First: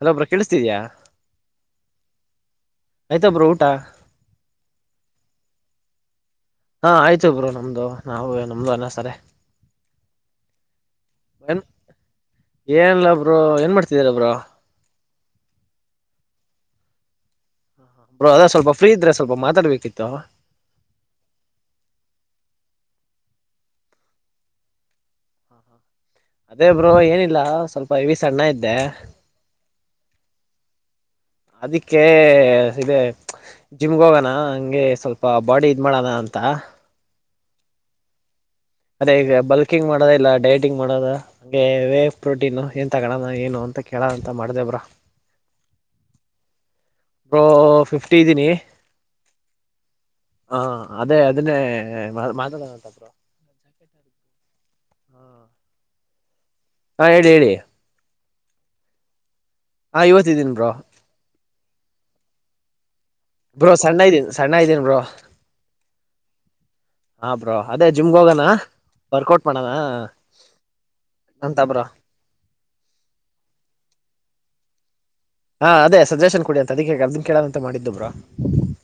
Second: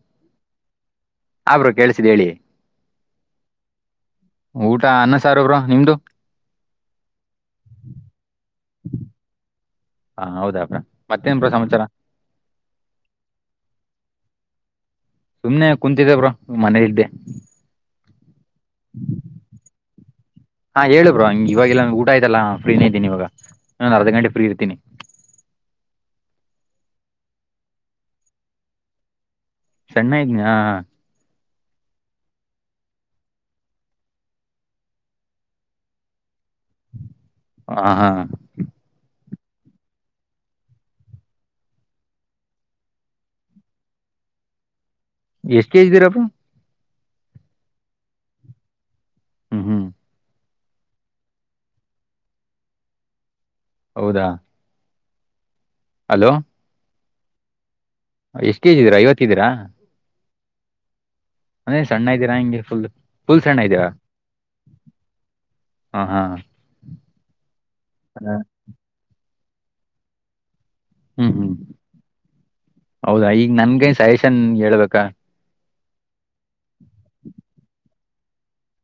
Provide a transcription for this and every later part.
Hello bro ಕೇಳಿಸ್ತಿದಿಯ ಕೇಳಿಸ್ತಿದೆ ಹೇಳಿ ಆಯ್ತ ಬ್ರೋ ಊಟ ಊಟ ಅನ್ನ ಸಾರು ಬ್ರೋ ನಿಮ್ದು ಹಾ ಆಯ್ತು ಬ್ರೋ ನಮ್ದು ನಮ್ದು ಅನ್ನ ಸಾರೆ ಹಾ ಹೌದಾ ಬ್ರೋ ಮತ್ತೇನ್ ಬ್ರೋ ಸಮಾಚಾರ ಏನಿಲ್ಲ ಬ್ರೋ ಏನ್ ಮಾಡ್ತಿದೀರ ಬ್ರೋ ಸುಮ್ನೆ ಕುಂತಿದ್ದೇ ಬ್ರೋ ಮನೆಯಲಿದ್ದೆ ಬ್ರೋ ಅದೆ ಸ್ವಲ್ಪ ಫ್ರೀ ಇದ್ರ ಸ್ವಲ್ಪ ಮಾತಾಡ್ಬೇಕಿತ್ತು ಹಾ ಹೇಳಿ ಬ್ರಾ ಹ ಇವವಾಗಿಲ್ಲ ಊಟ ಆಯತಲ್ಲಾ ಫ್ರೀನೇ ಇದೀನಿ ಇವಾಗ ಒಂದ ಅರ್ಧ ಗಂಟೆ ಫ್ರೀ ಇರ್ತೀನಿ [inaudible] ಅದೇ ಬ್ರೋ ಏನಿಲ್ಲ ಸ್ವಲ್ಪ ಹೆವಿ ಸಣ್ಣ ಇದ್ದೆ ಸಣ್ಣ ಇದಿಯಾ ಅದಿಕ್ಕೆ ಇದೆ ಜಿಮ್ಗೆ ಹೋಗೋಣ ಹಂಗೆ ಸ್ವಲ್ಪ ಬಾಡಿ ಇದ್ ಮಾಡಣ ಅಂತ ಹ ಹಾ ಅದೇ ಈಗ ಬಲ್ಕಿಂಗ್ ಮಾಡೋದ ಇಲ್ಲ ಡೈಟಿಂಗ್ ಮಾಡೋದ ಪ್ರೋಟೀನು ಏ ತಗೋಣ ಏನು ಅಂತ ಕೇಳ ಅಂತ ಮಾಡ್ದೇವ್ರಾ ಎಷ್ಟು ಕೆಜ್ದೀ ಇದ್ದೀರಾ ಬ್ರೋ ಒ್ರೋ ಫಿಫ್ಟಿ ಇದ್ದೀನಿ ಹ್ಮ್ ಹ್ಮ್ ಹಾ ಅದೇ ಅದನ್ನೇ ಮಾತಾಡಣಂತಬ್ರು ಹೌದಾ ಹಲೋ ಹಾ ಹೇಳಿ ಹೇಳಿ ಎಷ್ಟ್ ಕೆಜಿ ಇದ್ರ ಐವತ್ತು ಹಾ ಇವತ್ತಿದ್ದೀನ್ ಬ್ರೋ ಅದೇ ಸಣ್ಣ ಇದ್ದೀರಾ ಹಂಗೆ ಫುಲ್ ಫುಲ್ ಬ್ರೋ ಇದ್ದೀರಾ ಸಣ್ಣ ಇದ್ದೀನ ಸಣ್ಣ ಇದ್ದೇನ ಬ್ರೋ ಹಾ ಹಾ ಹಾ ಬ್ರೋ ಅದೇ ಜಿಮ್ಗೆ ಹೋಗಣ ವರ್ಕೌಟ್ ಮಾಡಣ ಹ್ಮ್ ಹ್ಮ್ ಹೌದಾ ಈಗ ನನ್ಗನ್ ಸಹೇಶನ್ ಹೇಳ್ಬೇಕಾ ಹಾ ಅದೇ ಸಜೆಷನ್ ಕುಡಿ ಅಂತ ಅದಕ್ಕೆ ಅರ್ದನ್ ಕೇಳದ ಅಂತ ಮಾಡಿದ್ದಬ್ರಾ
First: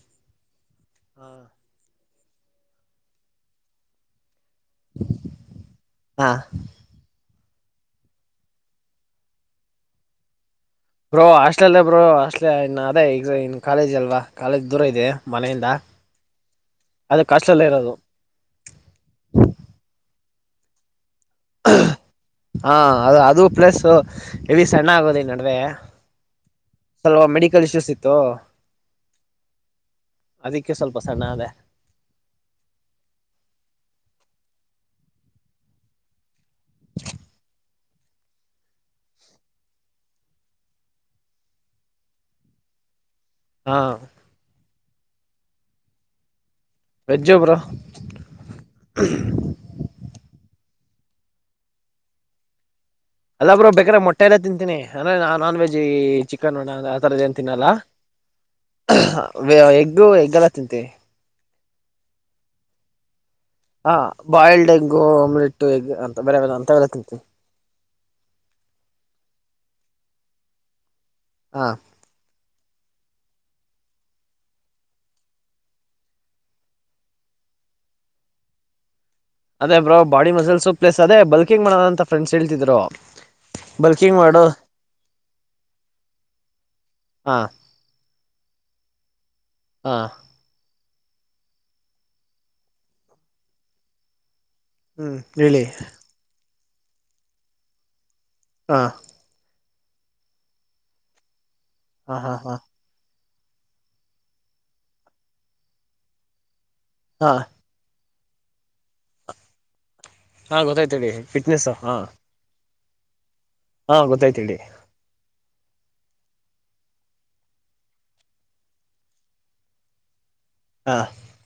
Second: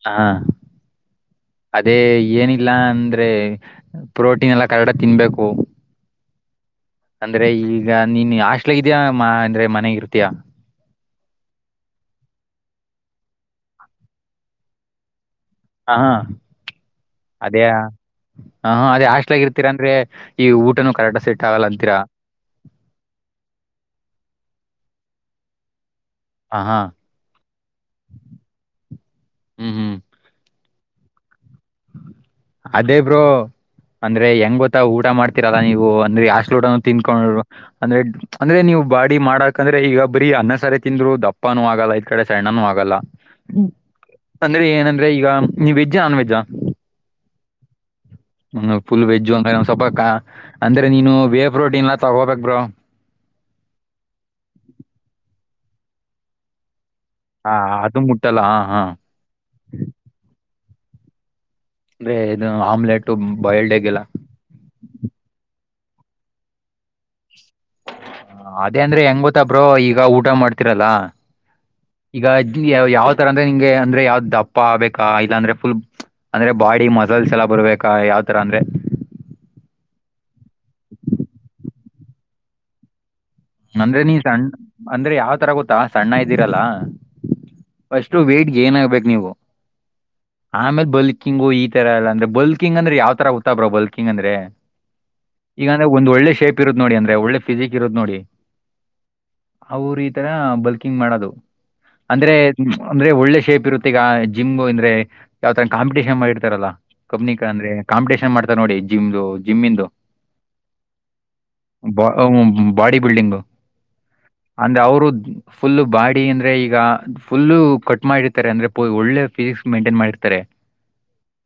ಹಾ ಅದೇ ಏನಿಲ್ಲ ಅಂದ್ರೆ ಪ್ರೋಟೀನ್ ಎಲ್ಲ ಚೀರ್ರೆಕ್ಟ್ ಆಗಿ ತಿನ್ಬೇಕು ಹಾ ಅಂದ್ರೆ ಈಗ ನೀನ್ ಆಸ್ಲಗಿದ್ಯಾ ಮಾ ಅಂದ್ರೆ ಮನೆಗಿರ್ತೀಯಾ ಬ್ರೋ ಹಾಸ್ಟ್ೇಲ್ಲ್ಲ ಬ್ರೋ ಹಾಸ್ ಅದೇ ಈಗ ಇನ್ ಕಾಲೇಜ್ ಅಲ್ವಾ ಕಾಲೇಜ್ ದೂರ ಇದೆ ಮನೆಯಿಂದ ಹಾ ಹಾ ಅದಕ್ಕೆ ಅದೇ ಹಾಸ್ಟೆಲ್ ಹ ಇರೋದು ಹಾ ಅದೇ ಹಾಸ್ಲಗ ಇರ್ತೀರ ಅಂದ್ರೆ ಈ ಊಟನು ಕರಾಟ ಹಾ ಅದು ಅದು ಪ್ಲಸ್ ಇಲ್ಲಿ ಸಣ್ಣ ಆಗೋದ ನಡುವೆ ಹ ಹಾ ಸ್ಲ್ ಮೆಡಿಕಲ್ ಇಶ್ಯೂಸ್ ಇತ್ತು ಹ್ಮ್ ಹ್ಮ್ ಅಕ್ಕೆ ಸ್ವಲ್ಪ ಸಣ್ಣ ಅದೇ ಅದೇ ಬ್ರೋ ಅಂದ್ರೆ ಹೆಂಗ್ ಗೊತ್ತ ಊಟ ಮಾಡ್ತೀರಲ್ಲ ನೀವು ಅಂದ್ರೆ ಅಷ್ಟ ಸುಡೋ ತಿನ್ಕೊಂಡರು ಅಂದ್ರೆ ಅಂದ್ರೆ ನೀವು ಬಾಡಿ ಮಾಡಕಂದ್ರೆ ಈಗ ಬರೀ ಅನ್ನ ಸರ ತಿಂದ್ರು ದಪ್ಪನೂ ಆಗಲ್ಲ ಇದ್ ಕಡೆ ಸಣ್ಣನುೂ ಆಗಲ್ಲ ಹ್ಮ ಹಾ ಅಂದ್ರೆ ಏನಂದ್ರೆ ಈಗ ನೀವಿ veg non veg veg bro [unintelligible] full veg ಸಪ ಅಂದ್ರೆ ನೀನು ಬೇ ಪ್ರೋಟೀನ್ ಎಲ್ಲಾ ತಗೋಬೇಕೇಕ್ ಬ್ರೋ ಅಲ್ಲಾಬ್ರೋ ಇ ಬೇಕ್ರೆ ಮೊಟ್ಟೆ ಎಲ್ಲ ತಿಂತೀನಿ ಅಂದ್ರ ನಾನ್ ವೆಜ್ ಚಿಕನ್ ನೋಣ ರದ ಏನ್ ಹ ತಿನ್ನಲ್ಲ ಅದು ಮುಟ್ಟಲ್ಲ ಹ ಹಾ ಎಗ್ಗು ಎಗ್ಗೆಲ್ಲ ತಿಂತ ಅಂದ್ರೆ ಇದು ಆಮ್ಲೆಟು ಹಾ ಬಾಯ್ಲ್ಡ್ ಹೆಂಗು ಅಮ್ಲಿಟ್ಟು ಹೆ ಅಂತ ಬೇರೆ ಅಂತಲ್ಲ ತಿಂತೀವಿ ಅದೇ ಅಂದ್ರೆ ಹೆಂಗ ಗೊತ್ತಬ್ರೋ ಈಗ ಊಟ ಮಾಡ್ತಿರಲ್ಲ ಹಾ ಈಗ ಇದ್ದ ಯಾವ್ ತರ ಅಂದ್ರೆ ನಿಂಗೆ ಅ್ರೆ ಯಾವ್ದ ದಪ್ಪ ಆಗ್ಬೇಕಾ ಇಲ್ಲಾಂದ್ರೆ ಫುಲ್ ಅಂದ್ರೆ ಬಾಡಿ ಮಸಲ್ಸ್ ಎಲ್ಲ ಬರು ಬಾ ಯಾವ್ ತರ ಅಂದ್ರೆ ಅದೇ ಬ್ರೋ ಬಾಡಿ ಮಸಲ್ಸ್ ಪ್ಲಸ್ ಅದೇ ಬಲ್ಕಿಂಗ್ ಮಾಡೋದ ಅಂತ ಫ್ರೆಂಡ್ಸ್ ಹೇಳ್ತಿದ್ರು ಅಂದ್ರೆ ನೀ ಬಲ್ಕಿಂಗ್ ಮಾಡು ಸಣ್ಣ ಅಂದ್ರೆ ಯಾವ್ ತರ ಗೊತ್ತಾ ಸಣ್ಣ ಇದ್ದೀರಲ್ಲ ಹಾ ಅಷ್ಟು ವೇಟ್ ಗೈನ್ ಆಗ್ಬೇಕು ನೀವು. ಹಾ. ಆಮೇಲೆ ಬಕಿಂಗ್ ಈ ತರ ಎಲ್ಲ ಅಂದ್ರ ಬಕಿಂಗ್ ಅಂದ್ರೆ ಯಾವ ತರ ಹತ್ತಾ ಬ್ರೋ ಬಕಿಂಗ್ ಅಂದ್ರೆ. ಹ್ಮ್ ಹೇಳಿ ಈಗ ಅಂದ್ರೆ ಒಂದ್ ಒಳ್ಳೆ ಶೇಪ್ ಇರುತ್ತತ್ ನೋಡಿ ಅಂದ್ರೆ ಒಳ್ಳೆ ಫಿಸಿಿಕ್ ಇರುತ್ತತ್ ನೋಡಿ ಹ ಅವರು ಈ ತರ ಬಲ್ಕಿಂಗ್ ಮಾಡೋದು ಹಾ ಹಾ ಅಂದ್ರೆ ಹಾ ಅಂದ್ರೆ ಒಳ್ಳೆ ಶೇಪ್ ಇರುತ್ತ ಈಗ ಜಿಮ್ ಅಂದ್ರೆ ಯಾವ ತರ ಕಾಂಪಿಟೇಷನ್ ಮಾಡಿರ್ತಾರಲ್ಲ ಹಾ ಕಬ್ನಿ ಅಂದ್ರೆ ಕಾಂಟನ್ ಮಾಡ್ತಾರೆ ನೋಡಿ ಜಿಮ್ ಜಿಮ್ ಇಂದು ಹಾ ಗೊತ್ತಾಯ್ತಿ ಫಿಟ್ನೆಸ್ ಹಾ ಬಾಡಿ ಬಿಲ್ಡಿಂಗ್ ಹಾ ಗೊತ್ತಾಯ್ತಿ ಫುಲ್ ಬಾಡಿ ಅಂದ್ರೆ ಈಗ ಫುಲ್ಲು ಕಟ್ ಮಾಡಿರ್ತಾರೆ ಅಂದ್ರೆ ಒಳ್ಳೆ ಫಿಸಿಕ್ಸ್ ಮೈಂಟೈನ್ ಮಾಡಿರ್ತಾರೆ ಹಾ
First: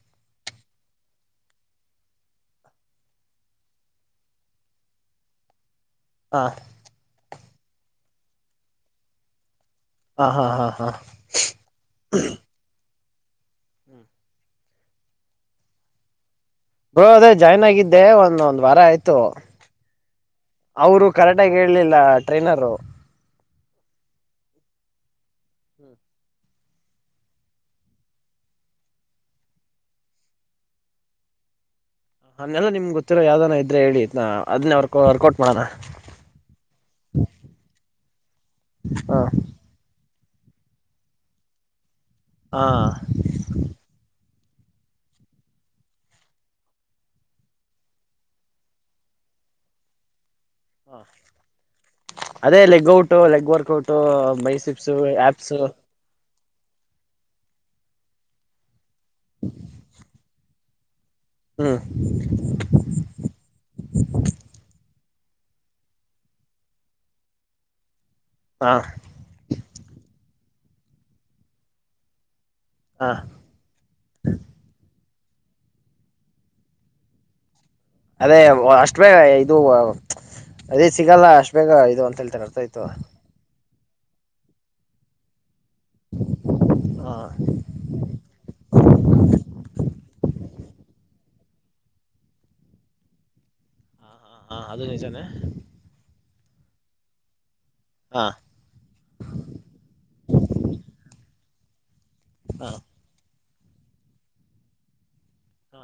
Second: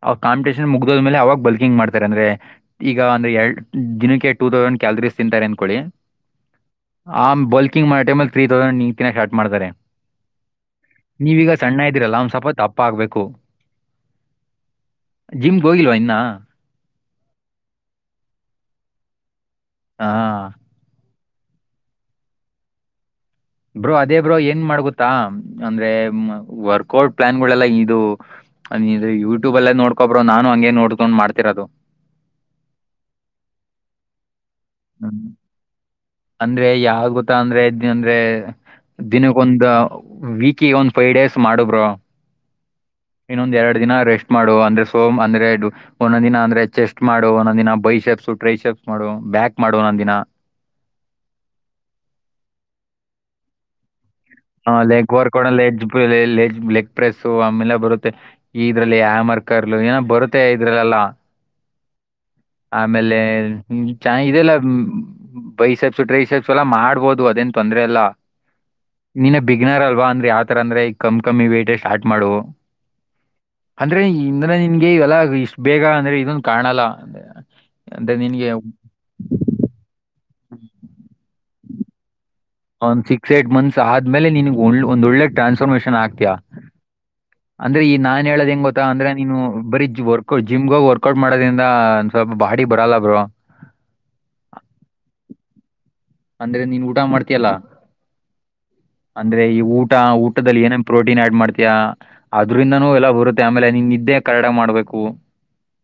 ಅವ್ರ್ ಕಾಂಪಿಟಿಷ ಜಿಮ್ ಮುಗ್ದೋದ್ಮೇಲೆ ಅವಾಗ ಬಲ್ಕಿಂಗ್ ಮಾಡತಾರೆ ಅಂದ್ರೆ ಈಗ ಒಂದ್ ಎಡ್ ದಿನಕ್ಕೆ ಟೂ ಥೋಕ್ಸ್ಯಾಂಡ್ ಕ್ಯಾಲರೀಸ್ ತಿಂತಾರ ಅಂದಕೊಳ್ಳಿ. ಹಾ. ಆ ಬಲ್ಕಿಂಗ್ ಮಾಡೋ ಟೈಮ್ ಅಲ್ಲಿ ಥ್ರೀ ತೌಂಡ್ [unintelligible] ಕಟ್ ಮಾಡ್ತಾರೆ. ಹಾ ಹಾ ಹಾ ಹಾ ನೀವ್ ಈಗ ಸಣ್ಣ ಇದ್ದೀರಲ್ಲ ಒಂದ್ ಸ್ವಲ್ಪ ದಪ್ಪ ಆಗ್ಬೇಕು. ಜಿಮ್ ಹೋಗಿಲ್ವಾ ಇನ್ನ. ಗೋ ಅದೇ ಜಾಯ್ನ್ ಆಗಿದ್ದೆ ಒಂದ ಒಂದ್ ವಾರ ಆಯ್ತು ಹಾ ಅವರು ಕರೆಕ್ಟ್ ಆಗಿ ಹೇಳಲಿಲ್ಲ ಟ್ರೈನರ್. ಬ್ರೋ ಅದೇ ಬ್ರೋ ಏನ್ ಮಾಡ್ಕೊತ್ತಾ ಅಂದ್ರೆ ಹ್ಮ್ಮ್ ವರ್ಕೌಟ್ ಪ್ಲಾನ್ಗಳೆಲ್ಲಾ ಇದು. ನೀ ಯೂಟ್ಯೂಬ್ ಅಲ್ಲೇ ನೋಡ್ಕೊಬ್ರೋ ನಾನು ಹಂಗೆ ನೋಡ್ಕೊಂಡ್ ಮಾಡ್ತಿರೋದು. ಅವನೆಲ್ಲ ನಿಮ್ ಗೊತ್ತಿರೋ ಯಾವ್ದಾನ ಇದ್ರೆ ಹೇಳಿ ಅದನ್ನೇ ವರ್ ಹ್ಮ್. ವರ್ಕೌಟ್ ಮಾಡೋಣ. ಅಂದ್ರೆ ಯಾವ್ ಗೊತ್ತಾ ಅಂದ್ರೆ ಇದ ಅಂದ್ರೆ ಹಾ ದಿನಕ್ಕೊಂದ್ ವಿಕಿ ಒಂದ್ ಫೈವ್ ಡೇಸ್ ಮಾಡು ಬ್ರೋ. ಹಾ. ಇನ್ನೊಂದ್ ಎರಡು ದಿನ ರೆಸ್ಟ್ ಮಾಡು ಅಂದ್ರೆ ಸೋಮ್ ಅಂದ್ರೆ ಒಂದೊಂದ ದಿನ ಅಂದ್ರೆ ಚೆಸ್ಟ್ ಮಾಡು ಒಂದ ದಿನ ಬೈ [unintelligible] ಟ್ರೈ ಶಪ್ಸ್ ಮಾಡು ಬ್ಯಾಕ್ ಮಾಡು ಒಂದೊಂದ್ ದಿನ ಹ ಅದೇ ಲೆಗ್ ಔಟ್ ಲೆಗ್ ವರ್ಕ್ಔಟು. ಹ ಲೈಕ್ ವರ್ಕೌಟ್ ಲೀಜ್ ಬೆ ಲೀಜ್ ಲೆಗ್ ಪ್ರೆಸ್ಸು ಆಮೇಲೆ ಬರುತ್ತೆ ಇದ್ರಲ್ಲಿ ಹ್ಯಾಮರ್ ಕರ್ಲು ಏನ ಬರುತ್ತೆ ಇದ್ರಲ್ಲೆಲ್ಲಾ. ಆಮೇಲೆ ಚನಾಗ್ ಇದೆಲ್ಲ ಹ್ಮ್ಮ್ ಬೈಸೆಬ್ಸು ಟ್ರೆ ಈಸೆಬ್ಸ ಎಲ್ಲಾ ಮಾಡ್ಬೋದು ಅದೇನ್ ತೊಂದ್ರೆ ಇಲ್ಲಾ. ಹಾ. ನಿನ್ನ ಬಿಗ್ನರ್ ಅಲ್ವಾ ಅಂದ್ರೆ ಯಾವತರ ಅಂದ್ರೆ ಈಗ ಕಾಮ್ ಕಮ್ಮಿ ವೆಯಿಟ್ಟ್ ಸಸ್ಟಾರ್ಟ್ ಮಾಡು. ಹಾ ಅಂದ್ರೆ ಇಂದನ ನಿನ್ಗೆ ಇವೆಲ್ಲ ಇಷ್ಟ್ ಬೇಗ ಅಂದ್ರೆ ಇದೊನ್ ಕಾಣಲ್ಲ ಅಂದ್ರೆ. ಅದೇ ನಿನ್ಗೆ ಅಷ್ಟ ಬೇಗ ಇದು ಅದೇ ಸಿಗಲ್ಲ ಅಷ್ಟ ಬೇಗ ಇದು ಅಂತ ಹೇಳ್ತಾರ. ಒಂದ್ ಸಿಕ್ಸ್ ಏ್ಟಟ್ ಮಂತ್ಸ್ ಆದ್ಮೇಲೆ ನಿನಗೆ ಒಂದ್ ಒಳ್ಳೆ ಟ್ರಾನ್ಸ್ಫಾರ್ಮೇಶನ್ ಆಗ್ತಯಾ. ಹಾ ಅಂದ್ರೆ ಈ ನಾನ್ ಹೇಳ್ದ ಗೊತ್ತ ಅಂದ್ರೆ ನೀನು ಬರೀ ಜಿ ವರ್ಕಟ್ ಜಿಮ್ಗೆ ವರ್ಕೌಟ್ ಮಾಡೋದ್ರಿಂದ ಒಂದ ಸ್ವಲ್ಪ ಬಾಡಿ ಬರಲ್ಲ ಬ್ರೋ. ಹಾ ಹಾ ಹಾ ಅದು ನಿಜಾನೇ. ಅಂದ್ರೆ ನೀನ್ ಊಟ ಮಾಡ್ತಯಲ್ಲಾ. ಹಾ ಅಂದ್ರೆ ಈ ಊಟ ಊಟದಲ್ಲಿ ಏನೇನ್ ಪ್ರೋಟೀನ್ ಆಡ್ ಮಾಡ್ತೀಯಾ. ಹಾ ಅದ್ರಿಂದನೂ ಎಲ್ಲ ಬರುತ್ತೆ ಆಮೇಲೆ ನೀನ್ ನಿದ್ದೆ ಕರ್ರೆಟಾಗಿ ಮಾಡ್ಬೇಕು. ಹಾ.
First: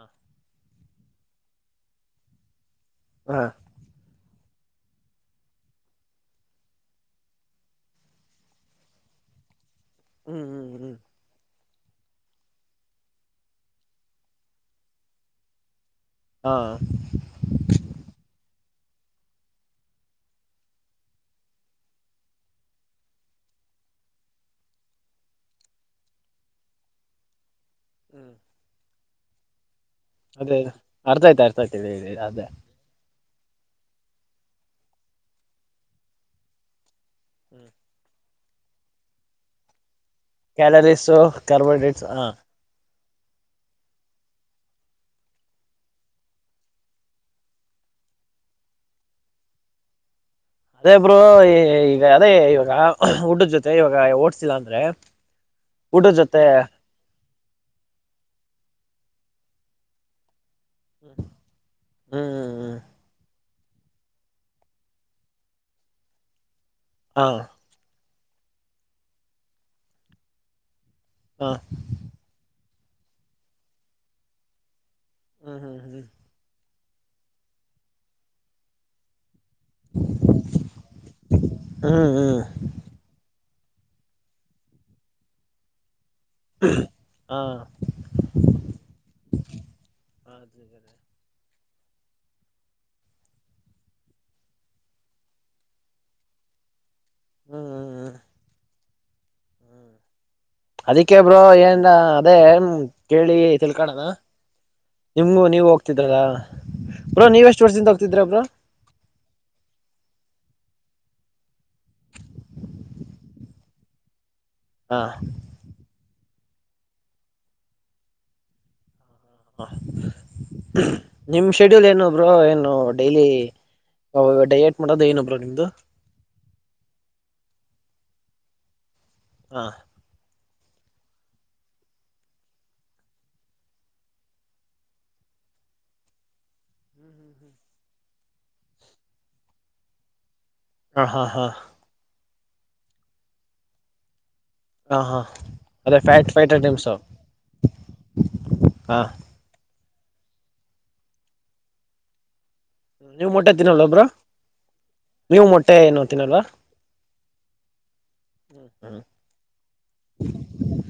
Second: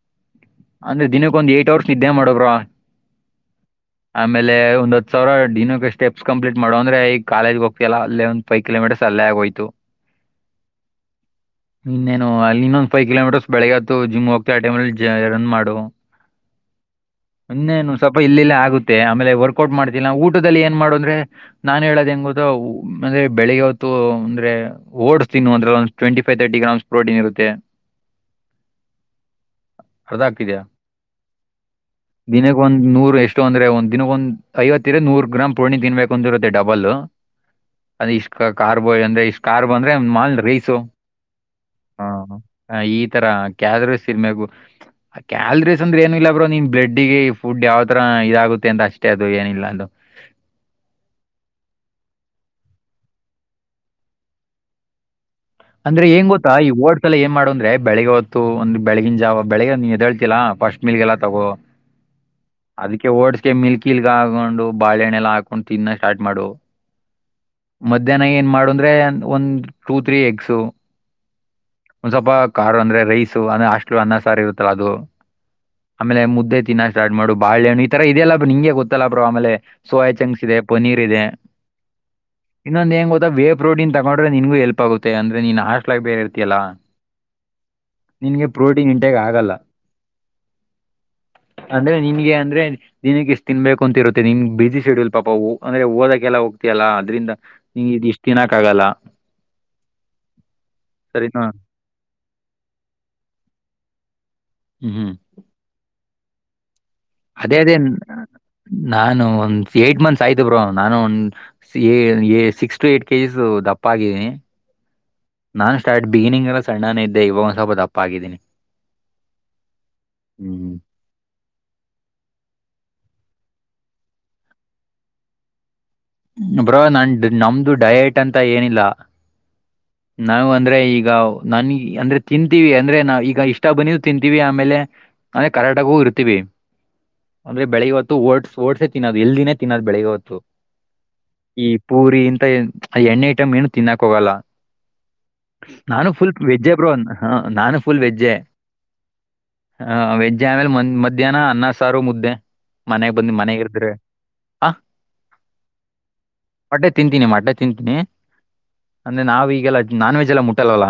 ಅಂದ್ರೆ ದಿನಕ್ಕ ಒಂದ್ ಏಟ್ ಅವರ್ಸ್ ನಿದ್ದೆ ಮಾಡು ಬ್ರೋ. ಹಾ. ಆಮೇಲೆ ಒಂದ್ ಸಾವ್ರ ಡಿನಾಬೆ ಸ್ಟೆಪ್ ಕಂಪ್ಲೀಟ್ ಮಾಡು ಅಂದ್ರೆ ಈ ಕಾಲೇಜ್ ಹೋಗ್ತಿಯಲ್ಲ ಅ ಒಂದ್ ಪೈ ಕಿಲೋಮೀರ್ ಅಲ್ಲೇ ಆಗೋಯ್ತು ಹ್ಮ್ ಹ್ಮ್ ಹ್ಮ್ ಇನ್ನೇನು ಅಲ್ಲಿ ಇನ್ನೊಂದ್ ಫೈವ್ ಕಿಲೋಮೀಟರ್ಸ್ ಬೆಳಗ್ಗೆ ಆತ್ತುು ಜಿಮ್ಗೆ ಹೋಗ್ತ್ಯ ಆ ಟೈಮ್ಲ್ಲಿ ಜ ರನ್ ಮಾಡು ಹಾ ಇನ್ನೇನು ಸ್ವಲ್ಪ ಇಲ್ಲಿಲ್ಲೆ ಆಗುತ್ತೆ ಆಮೇಲೆ ವರ್ಕೌಟ್ ಮಾಡ ಇಲ್ಲ ಊಟದಲ್ಲಿ ಏನ್ ಮಾಡ ಅಂದ್ರೆ ನನ್ ಹೇಳದ್ ಏನ್ ಗೊತ್ತ ಹ್ಮ್ ಅಂದ್ರೆ ಬೆಳಿಗ್ಗೆ ಹೊತ್ತು ಅಂದ್ರೆ ಓಟ್ಸ್ ತಿನ್ನು ಅಂದ್ರ ಒಂದ್ ಟ್ವೆಟಿ ಫೈ್ ತರ್ಟಿ ಗಾಮ್ಸ್ ಪ್ರೊಟೀನ್ ಇರುತ್ತೆ. ಹ್ಮ್. ಅರ್ಧ ಅದೇ ಹಾಕ್ತಿದ್ಯಾ ಅರ್ಥ ಆಯ್ತು ಅರ್ಥ ಆಯ್ತು ಹೇಳಿ ಅದೇ ದಿನಕ್ಕೆ ಒಂದ್ ನೂರು ಎಷ್ ಷ್ಟ ಅಂದ್ರೆ ಒಂದ ದಿನಕ್ಕ ಒಂದ್ ಐವತ್ತರ ನೂರು ಗ್ರಾಮ್ ಪೋರ್ಣಿ ತಿನ್ಬೇಕು ಅಂದಿರುತ್ತೆ ಡಬಲ್. ಹ್ಮ್. ಅದು ಇಷ್ಟ ಕಾರ್ಬೋ ಅಂದ್ರೆ ಇಷ್ಟ ಕಾರ್ಬೋ ಅಂದ್ರೆ ಮಾಲ್ ರೈಸ್ಹು ಕ್ಯಾಲರೀಸು ಕಾರ್ಬೋಹೈಡ್ರೇಟ್ಸ್ ಹ. ತರ ಕ್ಯಾಲರೀಸ್ ತಿನ್ಬೇಕು ಕ್ಯಾಲರೀಸ್ ಅಂದ್ರೆ ಏನ್ ಇಲ್ಲ ಬ್ರೋ ನೀನ್ ಬ್ಲಡ್ಗೆ ಫುಡ್ ಯಾವ್ತರ ಹ ಇದಾಗುತ್ತೆ ಅಂತ ಅಷ್ಟೇ ಅದು ಏನಿಲ್ಲ ಅದು. ಅದೇ ಬ್ರೋ ಈ ಈಗ ಅದೇ ಇವಾಗ ಉಟಾಡ್ ಜೊತೆ ಇವಾಗ ಓಡ್ಸಿಲ್ಲ ಅಂದ್ರೆ. ಅಂದ್ರೆ ಊಟದ ಏನ್ ಜೊತೆ ಗೊತ್ತಾ ಈ ಓಡ್ಸಲ ಏನ್ ಮಾಡು ಅಂದ್ರೆ ಬೆಳಿಗ್ಗೆವತ್ತು ಒಂದ ಬೆಳಗಿನ ಜಾವ ಬೆಳಿಗ್ ನೀ ಎದೇಳ್ತಿಲ್ಲಾ ಫಸ್ಟ್ ಮಿಲ್ಗೆಲ್ಲ ತಗೋ ಹ್ಮ್ ಹ್ಮ್ ಅದಕ್ಕೆ ಓಡ್ ಮತ್ತೆ ಮಿಲ್ಕಿಲ್ ಹಾಕೊಂಡು ಬಾಳಹಣ್ಣೆ ಎಲ್ಲ ಹಾಕೊಂಡು ತಿಿಂದನ್ನ ಸ್ಟಾರ್ಟ್ ಮಾಡು ಹಾ ಮಧ್ಯಾಹ್ನ ಏನ್ ಮಾಡು ಅಂದ್ರೆ ಒಂದು ಟೂ ತ್ರೀ ಎಕ್ಸ್ ಹಾ ಒಂದ್ ಸ್ವಲ್ಪ ಕಾರ್ಡು ಅಂದ್ರೆ ರೈಸ್ ಅಂದ್ರೆ ಹಸ್ಟ್ಲು ಅನ್ನ ಸಾರಿ ಇರುತ್ತಲ್ಲ ಅದು ಹ್ಮ್ ಹ್ಮ್ ಹ್ಮ್ ಆಮೇಲೆ ಮುದ್ದೆ ತಿನ್ನಾ ಸ್ಟಾರ್ಟ್ ಮಾಡು ಬಾಳೆಹಣ್ಣು ಈ ತರ ಇದೆಲ್ಲ ನಿಂಗೆ ಗೊತ್ತಲ್ಲ ಬ್ರೋ ಆಮೇಲೆ ಸೋಯ ಚಂಗಕ್ಸ್ ಇದೆ ಪನೀರ್ ಇದೆ ಹ್ಮ್ ಹ್ಮ್ ಇನ್ನೊಂದೆ ಹೆಂಗ ಗೊತ್ತ ವೇ ಪ್ರೋಡಿನ್ ತಗೊಂಡ್ರೆನ್ಗೂ ಹೆಲ್ಪ್ ಆಗುತ್ತೆಂದ್ರೆ ನೀ ಹಸ್ಟ್ಲ್ಗ ಬೇರೆ ತೆಲ ಹಾ ನಿನ್ಗೆ ಪ್ರೋಟೀನ್ ಇಂಟಾಗ ಆಗಲ್ಲ ಅದುಗರೆ ಅಂದ್ರೆ ನಿನ್ಗೆ ಅಂದ್ರೆ ದಿನಕ್ಕೆ ಇಷ್ಟ ತಿನ್ಬೇಕು ಅಂತ ಇರುತ್ತೆ ನಿಮ್ಗೆ ಬಿಸಿ ಶೆಡ್ಯೂಲ್ ಪಾಪಾವು ಅಂದ್ರೆ ಓದಕ್ಕೆಲ್ಲೋಗ ಅಲ್ಲ ಅದ್ರಿಂದ ನಿ ಇದ ಹ್ಮ್ ಇಷ್ಟ್ ದಿನಾಕ್ಕ ಆಗಲ್ಲ ಹ್ಮ್ ಅದಿಕ್ಕೆಬ್ರೋ ಸರಿನಾ ಏನ್ ಅದೇ ಕೇಳಿ ತಿಳ್ಕಣ ಹ್ಮ್ ಹ್ಮ್ ನಿಮ್ಗೂ ನೀವು ಹೋಗ್ತಿದ್ರಲ್ಲ ಬ್ರೋ ನೀವ್ ಅದೇ ಎಷ್ಟು ಅದೇ ವರ್ಷದಿಂದ ಹೋಗ್ತಿದ್ರ ಬ್ರೋ ನಾನು ಒಂದ ಏಟ್ ಮಂತ್ಸ್ ಆಯ್ತು ಬ್ರೋ ನಾನು ಒ ಸಿ ಎ ಎ ಸಿಕ್ಸ್ ಟು ಏಟ್ ಕೆಜಸ್ ದಪ್ಪ ಆಗಿದೀನಿ ಹಾ ಬಿಗಿನಿಂಗ್ ಆಗ ಸಣ್ಣನೇ ಇದ್ದೆ ಇವಾಗ ಒಂದ್ ಸ್ವಲ್ಪ ದಪ್ಪ ಆಗಿದ್ದೀನಿ ಹ ಹ್ಮ್ ನಿಮ್ ಶೆಡ್ಯೂಲ್ ಏನು ಬ್ರೋ ಏನು ಡೈಲಿ ಡಯಟ್ ಮಾಡೋದು ಏನು ಬ್ರೋ ನಿಮ್ದ ಬ್ರೋ ನನ್ಡು ನಮ್ದು ಡಯಟ್ ಅಂತ ಏನಿಲ್ಲ ಹಾ ನಾವ ಅಂದ್ರೆ ಈಗ ನನಿಗೆ ಅಂದ್ರೆ ತಿಂತೀವಿ ಅಂದ್ರೆ ನಾ ಈಗ ಇಷ್ಟ ಬನ್ನಿದ ತಿಂತೀವಿ ಆಮೇಲೆಂದೆ ಕರೆಕ್ಟಾಗು ಇರ್ತೀವಿ ಅಂದ್ರೆ ಬೆಳಗ್ಗೆ ಹೊತ್ತು ಓಡ್ ಓಡ್ಸೆ ತಿನ್ನೋದು ಎಲ್ ದಿನೇ ತಿನ್ನೋದ್ ಬೆಳಿಗ್ಗೆ ಹೊತ್ತು ಹಾ ಹಾ ಹಾ ಈ ಪೂರಿ ಇಂತ ಆ ಎಣ್ಣೆ ಐಟಮ್ ಏನು ತಿನ್ನಕ್ ಹೋಗಲ್ಲ ಹ ಹಾ ಅದೇ ನಾನು ಫ್ಯಾಟ್ ಫುಲ್ ಫ್ಯಾಟ್ ವೆಜ್ಜೆ ಐಟಮ್ಸ್ ಬ್ರೋ ಹ ನಾನು ಫುಲ್ ವೆಜ್ಜೆ ಹಾ ಹ ವೆಜ್ಜೆ ಆಮೇಲೆ ಮನ್ ಮಧ್ಯಾಹ್ನ ಅನ್ನ ಸಾರು ಮುದ್ದೆ ಮನೆಗ ನೀವು ಬಂದ ಮೊಟ್ಟೆ ತಿನ್ನಲ್ವ ಮನೆಗಿದ್ರೆ ಬ್ರೋ ಆ ನೀವು ಮೊಟ್ಟೆ ಏನು ತಿನ್ನಲ್ವಾ ಮಟ್ಟೆ ತಿಂತೀನಿ ಮಟ್ಟೆ ತಿಂತೀನಿ ಹ್ಮ್ ಅಂದ್ರೆ ನಾವ್ ಈಗೆಲ್ಲ ನಾನ್ ವೆಜ್ ಎಲ್ಲ ಮುಟ್ಟಲ್ವಲ್ಲ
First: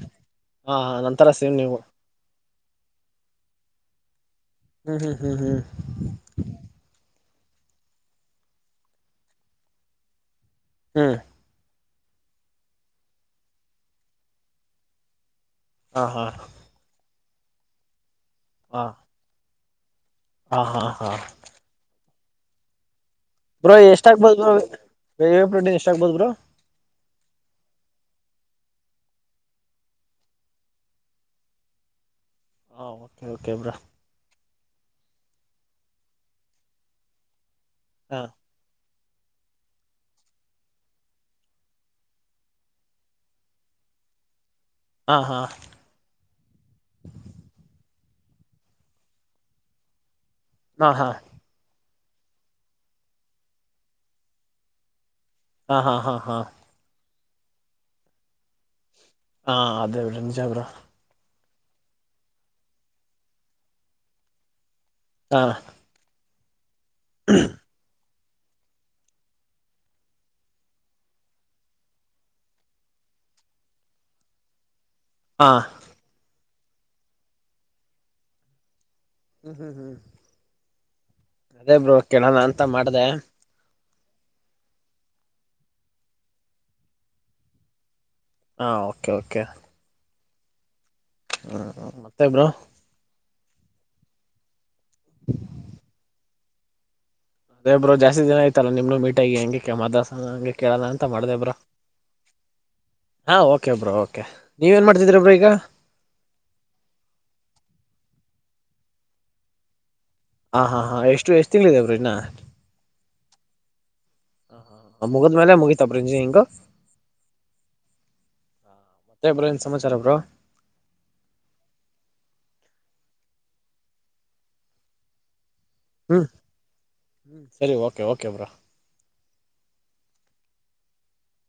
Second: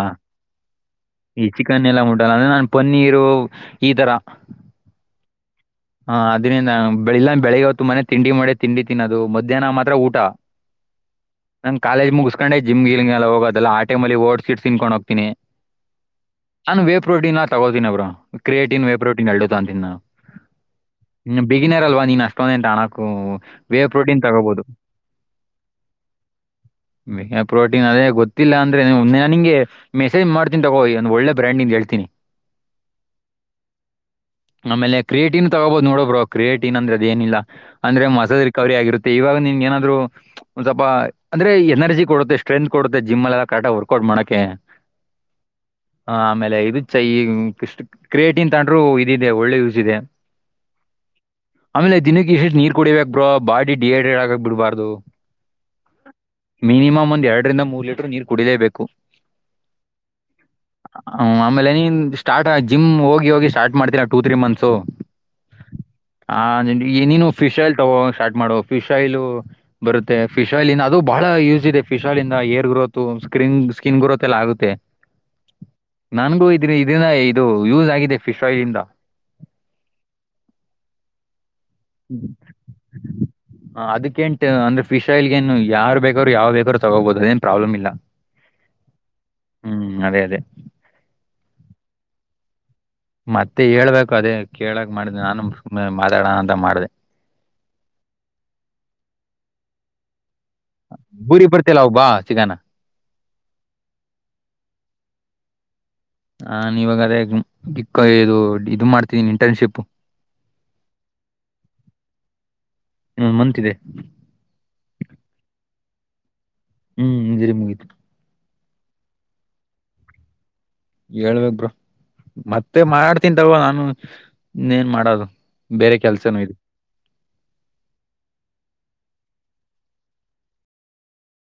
ಹಾ ನಂತರ ಈ ಸೇಮ್ ನೀವು ಚಿಕನ್ ಎಲ್ಲ ಮುಟ್ಟಲ್ಲ ಅಂದ್ರೆ ನನ್ ಪನ್ನೀರು ಈ ತರ ಹ್ಮ್ ಹ್ಮ್ ಹ್ಮ್ ಹ್ಮ್ ಹಾ ಅದ್ರಿಂದ ಬೆಳಲ್ಲ ಬೆಳಿಗ್ಗೆ ಹೊತ್ತು ಮನೆ ತಿಂಡಿ ಮಾಡೆ ತಿಂಡಿ ತಿನ್ನೋದು ಮಧ್ಯಾಹ್ನ ಮಾತ್ರ ಊಟ ಹ್ಮ್ ನಾನು ಕಾಲೇಜ್ ಮುಗಿಸಕೊಂಡೆ ಜಿಮ್ ಗೀಲಿಂಗೆಲ್ಲ ಹೋಗದೆಲ್ಲ ಆ ಟೈಮಲ್ಲಿ ಓಡ್ಸಿಟ್ ತಿನ್ಕೊಂಡು ಹೋಗ್ತೀನಿ ಹಾ ಹಾ ನಾನು ವೇ ಪ್ರೋಟೀನ್ ತಗೋತಿನಿ ಬ್ರೋ ಕ್ರಿಯೇಟಿನ್ ಹಾ ವೇ ಪ್ರೋಟೀನ್ ಎರಡ ತಗೋಂತಿನಿ ನಾನು ಹಾ ಹಾ ಹಾ ಹ್ಮ್ ಬಿಗಿನೇಾರಲ್ವಾ ನೀನ್ ಅಷ್ಟೊಂದ ಎಂಟಾಣ ಕೋವಾ ಬ್ರೋ ವೇವ್ ಪ್ರೋಟೀನ್ ಎಷ್ಟಾಗಗ್ಬೋದು ಬ್ರೋ ತಗೋಬೋದು ವೇ ಪ್ರೋಟೀನ್ ಎಷ್ಟಾಗಗ್ಬೋದು ಬ್ರೋ ವೆಹೆ ಪ್ರೋಟೀನ್ ಅದೇ ಗೊತ್ತಿಲ್ಲ ಅಂತ ಂದ್ರೆ ನನ್ ನಿಂಗೆ ಮೆಸೇಜ್ ಮಾಡ್ತೀ ತಗೋ ಒಂದ್ ಒಳ್ಳೆ ಬ್ರ್ಯಾಂಡ್ ಇ ಹೇಳ್ತೀನಿ ಹಾ ಓಕೆ ಓಕೆ ಬ್ರೋ ಆಮೇಲೆ ಕ್ರಿಯೇಟನ್ ತಗೋಬಹೋ ನೋಡೋಬ್ರೋ ಕ್ರಿಯೇಟಿನ್ ಅಂದ್ರೆದ ಏನಿಲ್ಲ ಅಂದ್ರೆ ಹಾ ಮಸದ ರಿಕವರಿ ಆಗಿರುತ್ತೆ ಇವಾಗ ನಿಂಗೆ ಏನಾದ್ರು ಒಂದ್ ಸ್ವಲ್ಪ ಅಂದ್ರೆ ಎನರ್ಜಿ ಕೊಡುತ್ತೆ ಸ್ಟ್ರೆಂತ್ ಕೊಡುತ್ತೆ ಜಿಮ್ಮಲೆಲ್ಲ ಕರೆಕ್ಟಾಗಿ ವರ್ಕ್ಔಟ್ ಮಾಡಕೆ ಹಾ ಹಾ ಆಮೇಲೆ ಇದ ಚೈ ಕಷ್ಟ ಕ್ರಿಯೇಟಿನ್ ತಗೊಂಡರು ಇದದೆ ಒಳ್ಳೆ ಯೂಸ್ ಇದೆ ಹಾ ಹಾ ಆಮೇಲೆ ದಿನಕ್ಕೆ ಎಷ್ಟು ನೀರ್ ಕುಡಿಬೇಕ್ ಬ್ರೋ ಬಾಡಿ ಡಿಹೈಡ್ರೇಟ್ ಆಗಕ್ ಬಿಡಬಾರದು ಹಾ ಹಾ ಹಾ ಹಾ ಎರಡ ರಿಂದ ಮೂರು ಲೀಟರ್ ನೀರ್ ಕುಡಿಲೇಬೇಕು ಹಾ ಅದೇ ಬಿಡ ನಿಜ ಬ್ರೋ ಆ, ಆಮೇಲೆ ನೀನ್ ಸ್ಟಾರ್ಟ್ ಜಿಮ್ ಹೋಗಿ ಹೋಗಿ ಸ್ಟಾರ್ಟ್ ಮಾಡ್ತೀರಾ ಟು ತ್ರೀ ಮಂತ್ಸ್ ಹಾ ಹಾ ನಿನ್ ಏನನು ಪಿಶಲ್ಟ್ ಮಾಡ ಫಿಶ್ ಆಯಲ್ಲು ಬರುತ್ತೆ ಫಿಶ್ ಆಯಲ್ ಇಂದ ಅದು ಬಹಳ ಯೂಸ್ ಇದೆ ಫಿಶ್ ಆಯಿಲ್ ಆಯಿಂದ ಹೇರ್ ಗ್ರೋತ್ ಕ್ರಿನ್ ಸ್ಕಿನ್ ಗ್ರೋತ್ ಎಲ್ಲ ಆಗುತ್ತೆ ಹಾ ನನ್ಗೂ ಇದಿ ಇದ್ರಿಂದ ಇದು ಯೂಸ್ ಆಗಿದೆ ಫಿಶ್ ಆಯಿಲ್ಂದ ಹ್ಮ್ ಹ್ಮ್ ಹ್ಮ್ ಅದೇ ಬ್ರೋ ಕೆಳನ ಅಂತ ಮಾಡದೇ ಕೆಂಟ್ ಅಂದ್ರೆ ಫಿಶ್ ಆಯಿಲ್ ಏನ್ ಯಾರ ಬೇಕೋರು ಯಾವ ಬೇಕಾದ್ ತಗೋಬಹುದು ಅದೇನು ಪ್ರಾಬ್ಲಮ್ ಇಲ್ಲ. ಹಾ ಓಕೆ ಓಕೆ ಹ್ಮ್ ಅದೇ ಅದೇ ಹ್ಮ ಮತ್ತೆ ಬ್ರೋ ಮತ್ತೆ ಹೇಳ್ಬೇಕು ಅದೇ ಕೇಳಕ್ ಮಾಡಿದೆ ನಾನು ಸುಮ್ಮನೆ ಮಾತಾಡಣ ಅಂತ ಮಾಡದೇ ಅದೇ ಬ್ರೋ ಜಾಸ್ತಿ ದಿನ ಆಯತಲ್ಲ ನಿಮನು ಮೀಟ್ ಆಗಿ ಹಂಗ ಕೆ ಮಾತದಡಸನ್ ಹಂಗೆ ಕೇಳೋಣ ಅಂತ ಮಾಡ್ದೆ ಊರಿಗ್ ಬ್ರೋ ಬರ್ತಿಯಲ್ಲ ಅವಾಗ ಬಾ ಸಿಗಣ ಹಾ ಓಕೆ ಬ್ರೋ ಓಕೆ ನೀವೇಏನ್ ಮಾಡ್ತಿದೀರಾ ಬ್ರೋ ಬ್ರ ಈಗ ಹಾ ನೀವಾಗ ಅದೇಕ್ಕ ಇದು ಇದು ಮಾಡ್ತಿದೀನಿ ಇಂಟರ್ನ್ಶಿಪ್ ಹ ಹಾ ಹಾ ಎಷ್ಟು ಎಷ್ಟು ತಿಂಗಳು ಇದೆ ಬ್ರೋ ಇನ್ ಹ್ಮ ಮಂತಿದೆ ಹ ಮುಗುದ್ಮೇಲೆ ಮುಗಿತ ಬ್ರಿಂಜಿಯಿಂಗು ಹ್ಮ್ ಇಂಜರಿ ಮುಗಿತು ಮತ್ತೆ ಬ್ರೋ ಏನ್ ಸಮಾಚಾರ ಬ್ರೋ ಹೇಳ್ಬೇಕ್ ಬ್ರೋ ಮತ್ತೆ ಮಾಡ್ತನ್ ತಗೊ ನಾನು ಇನ್ನೇನ್ ಮಾಡದು ಹ್ಮ್ ಸರಿ ಓಕೆ ಓಕೆ ಬ್ರೋ